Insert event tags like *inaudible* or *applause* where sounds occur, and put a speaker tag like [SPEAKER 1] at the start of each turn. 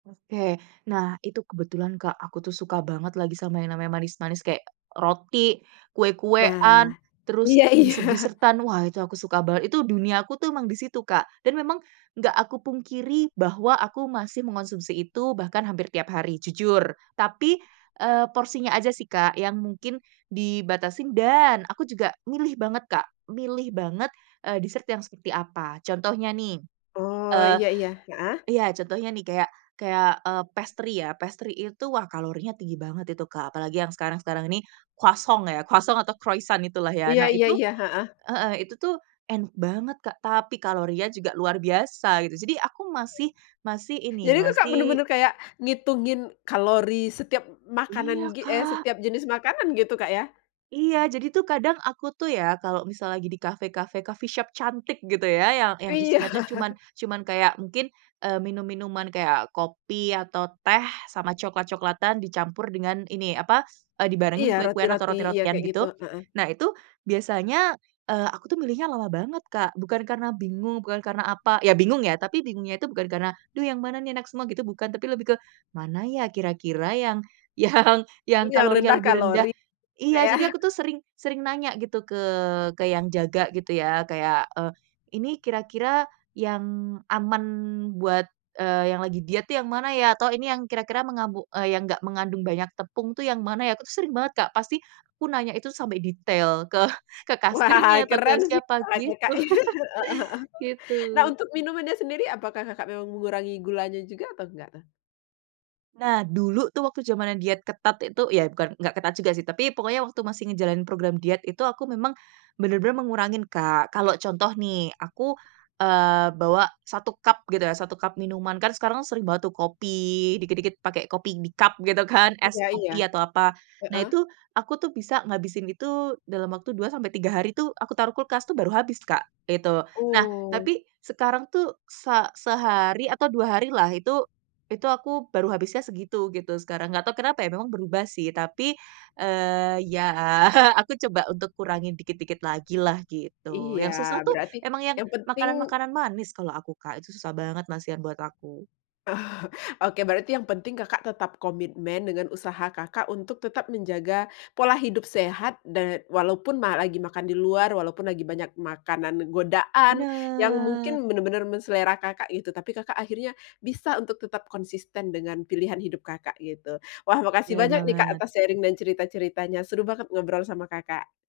[SPEAKER 1] Oke. Nah itu kebetulan Kak, aku tuh suka banget lagi sama yang namanya manis-manis kayak roti,
[SPEAKER 2] Nah,
[SPEAKER 1] kue-kuean, terus
[SPEAKER 2] iya iya.
[SPEAKER 1] dessert-desert-an. Wah, itu aku suka banget, itu duniaku tuh emang di situ, Kak. Dan memang nggak aku pungkiri bahwa aku masih mengonsumsi itu bahkan hampir tiap hari, jujur tapi, eee, porsinya aja sih Kak, yang mungkin dibatasin, dan aku juga milih banget Kak, milih banget, eee, dessert yang seperti apa. Contohnya nih,
[SPEAKER 2] Oh
[SPEAKER 1] eee
[SPEAKER 2] iya iya. Heeh?
[SPEAKER 1] iya contohnya nih kayak kayak, eee, pastry ya. Pastry itu wah kalorinya tinggi banget itu, Kak. Apalagi yang sekarang-sekarang ini croissant ya, croissant atau croissant itulah ya.
[SPEAKER 2] Iya
[SPEAKER 1] Nah
[SPEAKER 2] iya
[SPEAKER 1] Itu
[SPEAKER 2] iya, heeh.
[SPEAKER 1] heeh. Itu tuh enak banget Kak tapi kalorinya juga luar biasa, gitu. Jadi aku masih masih ini,
[SPEAKER 2] Jadi itu Kak,
[SPEAKER 1] masih
[SPEAKER 2] bener-bener kayak ngitungin kalori setiap
[SPEAKER 1] Iya,
[SPEAKER 2] makanan git eh,
[SPEAKER 1] Kak.
[SPEAKER 2] setiap jenis makanan gitu Kak ya?
[SPEAKER 1] Iya. Jadi tuh kadang aku tuh ya kalau misalnya lagi di cafe-cafe, coffee shop cantik gitu ya, yang yang
[SPEAKER 2] Iya.
[SPEAKER 1] isinya tuh cuman,
[SPEAKER 2] *chuckles*
[SPEAKER 1] cuman kayak mungkin, eee, minum-minuman kayak kopi atau teh sama cokelat-cokelatan dicampur dengan ini apa, eee,
[SPEAKER 2] Iya,
[SPEAKER 1] dibarengin kue-kuean atau
[SPEAKER 2] roti-roti. Iya,
[SPEAKER 1] roti-rotian
[SPEAKER 2] kayak gitu,
[SPEAKER 1] gitu.
[SPEAKER 2] heeh.
[SPEAKER 1] Nah, itu biasanya, eee, aku tuh milihnya lama banget, Kak. Bukan karena bingung, bukan karena apa, ya bingung ya tapi bingungnya itu bukan karena, duh yang mana nih enak semua gitu bukan, tapi lebih ke, mana ya kira-kira yang yang yang
[SPEAKER 2] Yang
[SPEAKER 1] kalorinya
[SPEAKER 2] rendah
[SPEAKER 1] lebih rendah.
[SPEAKER 2] kalori, Kak
[SPEAKER 1] Iya,
[SPEAKER 2] ya?
[SPEAKER 1] jadi
[SPEAKER 2] *chuckles*
[SPEAKER 1] aku tuh sering sering nanya gitu ke ke yang jaga gitu ya, kayak, eee, "Ini kira-kira yang aman buat, eee, yang lagi diet tuh yang mana ya?" Atau, "Ini yang kira-kira yang mengambu eee, yang enggak mengandung banyak tepung tuh yang mana ya?" Aku sering banget, Kak. Pasti aku nanya itu sampai detail ke *chuckles* ke
[SPEAKER 2] Wah,
[SPEAKER 1] kasirnya atau ke
[SPEAKER 2] keren sih
[SPEAKER 1] siapa
[SPEAKER 2] cara
[SPEAKER 1] gitu.
[SPEAKER 2] Kakak. *chuckles* Heeh heeh.
[SPEAKER 1] *chuckles* Gitu.
[SPEAKER 2] Nah, untuk minumannya sendiri apakah Kakak memang mengurangi gulanya juga atau nggak tuh?
[SPEAKER 1] Nah, dulu tuh waktu jamannya diet ketat itu ya bukan nggak ketat juga sih, tapi pokoknya waktu masih ngejalanin program diet itu aku memang bener-bener mengurangi, Kak. Kalau contoh nih, aku, eee, bawa 1 cup gitu ya, 1 cup minuman, kan sekarang sering bawa tuh kopi, dikit-dikit pake kopi di cup gitu kan? Es
[SPEAKER 2] Iya iya.
[SPEAKER 1] kopi atau apa. Nah,
[SPEAKER 2] Heeh.
[SPEAKER 1] itu, aku tuh bisa ngabisin itu dalam waktu 2-3 hari tuh aku taruh kulkas tuh baru habis Kak, gitu. Nah,
[SPEAKER 2] Oh.
[SPEAKER 1] tapi sekarang tuh se sehari atau 2 hari lah, itu itu aku baru habisnya segitu gitu sekarang. Nggak tau kenapa ya, memang berubah sih tapi, eee, ya aku coba untuk kurangi dikit-dikit lagi lah gitu. Yang
[SPEAKER 2] Iya.
[SPEAKER 1] susah tuh
[SPEAKER 2] Berarti
[SPEAKER 1] emang yang
[SPEAKER 2] yang penting
[SPEAKER 1] makanan-makanan manis kalau aku, Kak. Itu susah banget masihan buat aku.
[SPEAKER 2] Oh, oke. Berarti yang penting Kakak tetap komitmen dengan usaha Kakak untuk tetap menjaga pola hidup sehat dan walaupun malah lagi makan di luar, walaupun lagi banyak makanan godaan yang
[SPEAKER 1] Bener.
[SPEAKER 2] mungkin bener-bener men selera Kakak gitu, tapi Kakak akhirnya bisa untuk tetap konsisten dengan pilihan hidup Kakak gitu. Wah, makasih
[SPEAKER 1] Bener
[SPEAKER 2] banyak nih Kak
[SPEAKER 1] banget.
[SPEAKER 2] atas sharing dan cerita-ceritanya. Seru banget ngobrol sama Kakak.